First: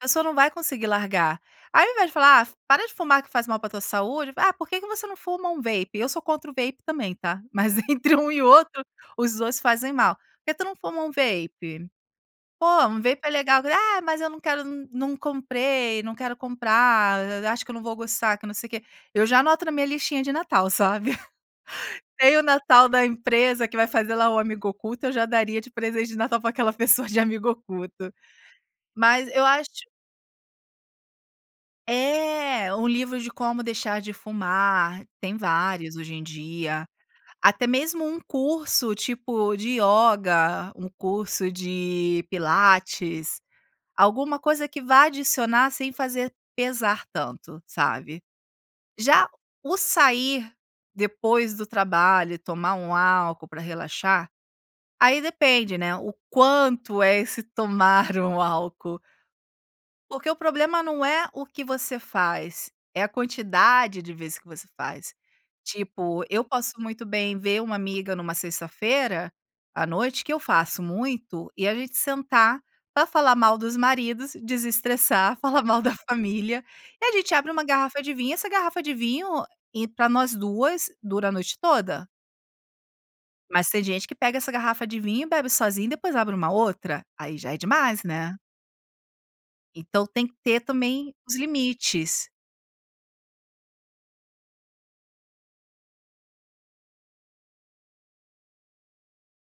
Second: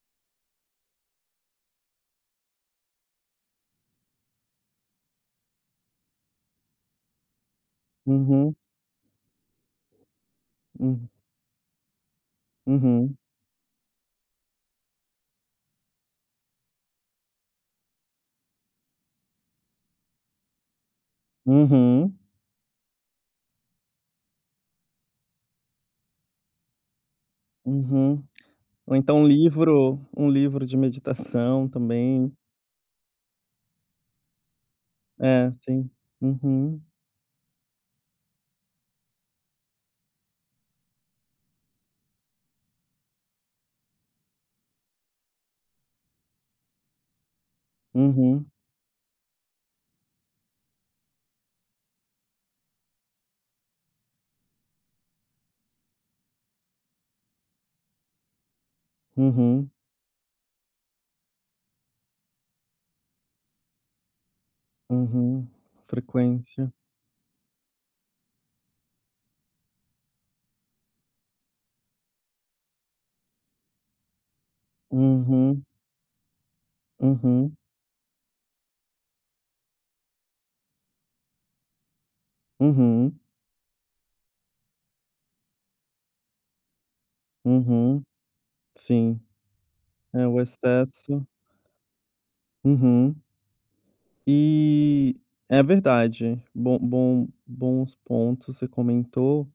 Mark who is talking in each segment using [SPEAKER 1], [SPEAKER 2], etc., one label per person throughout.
[SPEAKER 1] A pessoa não vai conseguir largar. Aí, ao invés, de falar: "Ah, para de fumar, que faz mal para tua saúde. Ah, por que que você não fuma um vape?" Eu sou contra o vape também, tá, mas, entre um e
[SPEAKER 2] Uhum.
[SPEAKER 1] outro, os 2 fazem mal. "Por que tu não fuma um
[SPEAKER 2] Hum.
[SPEAKER 1] vape? Pô, um
[SPEAKER 2] Uhum.
[SPEAKER 1] vape é legal". "Ah, mas eu não quero, n não comprei, não quero comprar, a acho que eu não vou gostar, que não sei o quê". Eu já anoto na minha listinha de Natal, sabe.
[SPEAKER 2] Uhum.
[SPEAKER 1] Nem o Natal da empresa, que vai fazer lá o amigo oculto, eu já daria de presente de Natal para aquela pessoa de amigo oculto.
[SPEAKER 2] Uhum. Ou então
[SPEAKER 1] Mas eu acho
[SPEAKER 2] livro, um livro de meditação também.
[SPEAKER 1] É, um livro de como deixar de fumar. Tem
[SPEAKER 2] É, sim,
[SPEAKER 1] vários hoje em
[SPEAKER 2] uhum.
[SPEAKER 1] dia. Até mesmo um curso, tipo, de ioga, um curso de pilates, alguma coisa que vá adicionar sem fazer pesar tanto, sabe.
[SPEAKER 2] Uhum.
[SPEAKER 1] Já o sair, depois do trabalho e tomar um álcool para relaxar, aí depende, né, o quanto é esse tomar um álcool.
[SPEAKER 2] Uhum.
[SPEAKER 1] Porque o problema não é o que você faz, é a quantidade de vezes que você faz.
[SPEAKER 2] Uhum.
[SPEAKER 1] Tipo, eu
[SPEAKER 2] Frequência.
[SPEAKER 1] posso muito bem, ver uma amiga numa sexta-feira à noite, que eu faço muito, e a gente sentar para falar mal dos maridos, desestressar, falar
[SPEAKER 2] Uhum.
[SPEAKER 1] mal da família, e a gente abre
[SPEAKER 2] Uhum.
[SPEAKER 1] uma garrafa de vinho. Essa garrafa de vinho i para nós 2 dura a noite toda.
[SPEAKER 2] Uhum.
[SPEAKER 1] Mas tem gente que pega essa garrafa de vinho e bebe sozinha, e depois abre uma outra. Aí já é demais,
[SPEAKER 2] Uhum.
[SPEAKER 1] né.
[SPEAKER 2] Sim,
[SPEAKER 1] Então tem
[SPEAKER 2] é
[SPEAKER 1] que
[SPEAKER 2] o
[SPEAKER 1] ter também
[SPEAKER 2] excesso.
[SPEAKER 1] os limites.
[SPEAKER 2] Uhum. E, é verdade, bom bom bons pontos, você comentou,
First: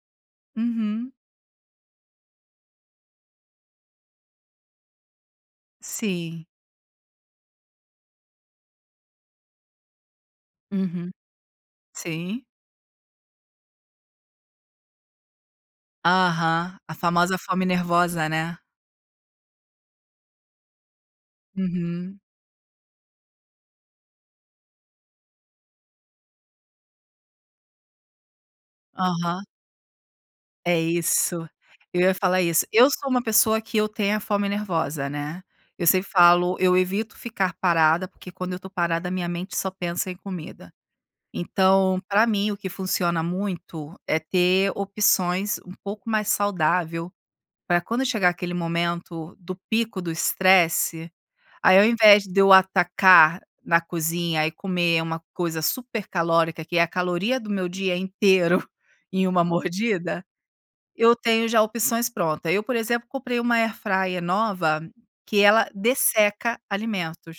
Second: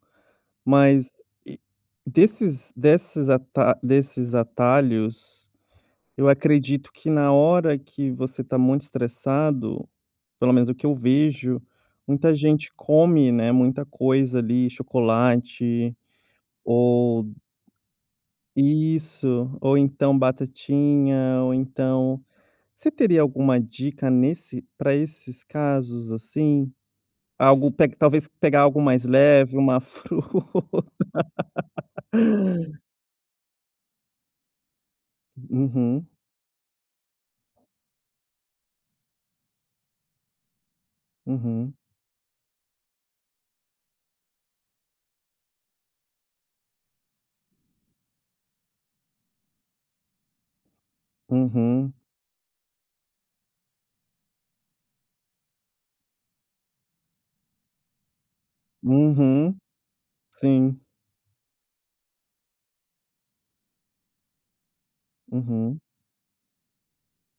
[SPEAKER 1] Uhum.
[SPEAKER 2] mas, eh, desses desses ata desses atalhos, eu
[SPEAKER 1] Sim.
[SPEAKER 2] acredito que na hora que você está muito estressado, pelo menos o que eu
[SPEAKER 1] Uhum.
[SPEAKER 2] vejo, muita
[SPEAKER 1] Sim.
[SPEAKER 2] gente come, né, muita coisa ali, chocolate,
[SPEAKER 1] Aham, a
[SPEAKER 2] ou
[SPEAKER 1] famosa fome nervosa, né.
[SPEAKER 2] Isso ou então batatinha ou
[SPEAKER 1] Uhum.
[SPEAKER 2] então Você teria alguma dica nesse para esses casos, assim? Algo pega talvez pegar algo mais
[SPEAKER 1] Aham.
[SPEAKER 2] leve, uma
[SPEAKER 1] É
[SPEAKER 2] fruta?
[SPEAKER 1] isso, eu ia falar isso. Eu sou uma pessoa que eu tenho a fome nervosa, né. Eu
[SPEAKER 2] Uhum.
[SPEAKER 1] sempre falo: eu evito ficar parada, porque quando eu estou parada, a minha mente só pensa em comida.
[SPEAKER 2] Uhum.
[SPEAKER 1] Então, para mim, o que funciona muito é ter opções um pouco mais saudável, para quando chegar aquele momento do pico do estresse. Aí, ao
[SPEAKER 2] Uhum.
[SPEAKER 1] invés, de eu atacar na cozinha e comer uma coisa super calórica, que é a caloria do meu dia inteiro em uma
[SPEAKER 2] Uhum,
[SPEAKER 1] mordida,
[SPEAKER 2] sim.
[SPEAKER 1] eu tenho já opções pronta. Eu, por exemplo, comprei uma Air Fryer nova, que ela
[SPEAKER 2] Uhum.
[SPEAKER 1] desseca alimentos.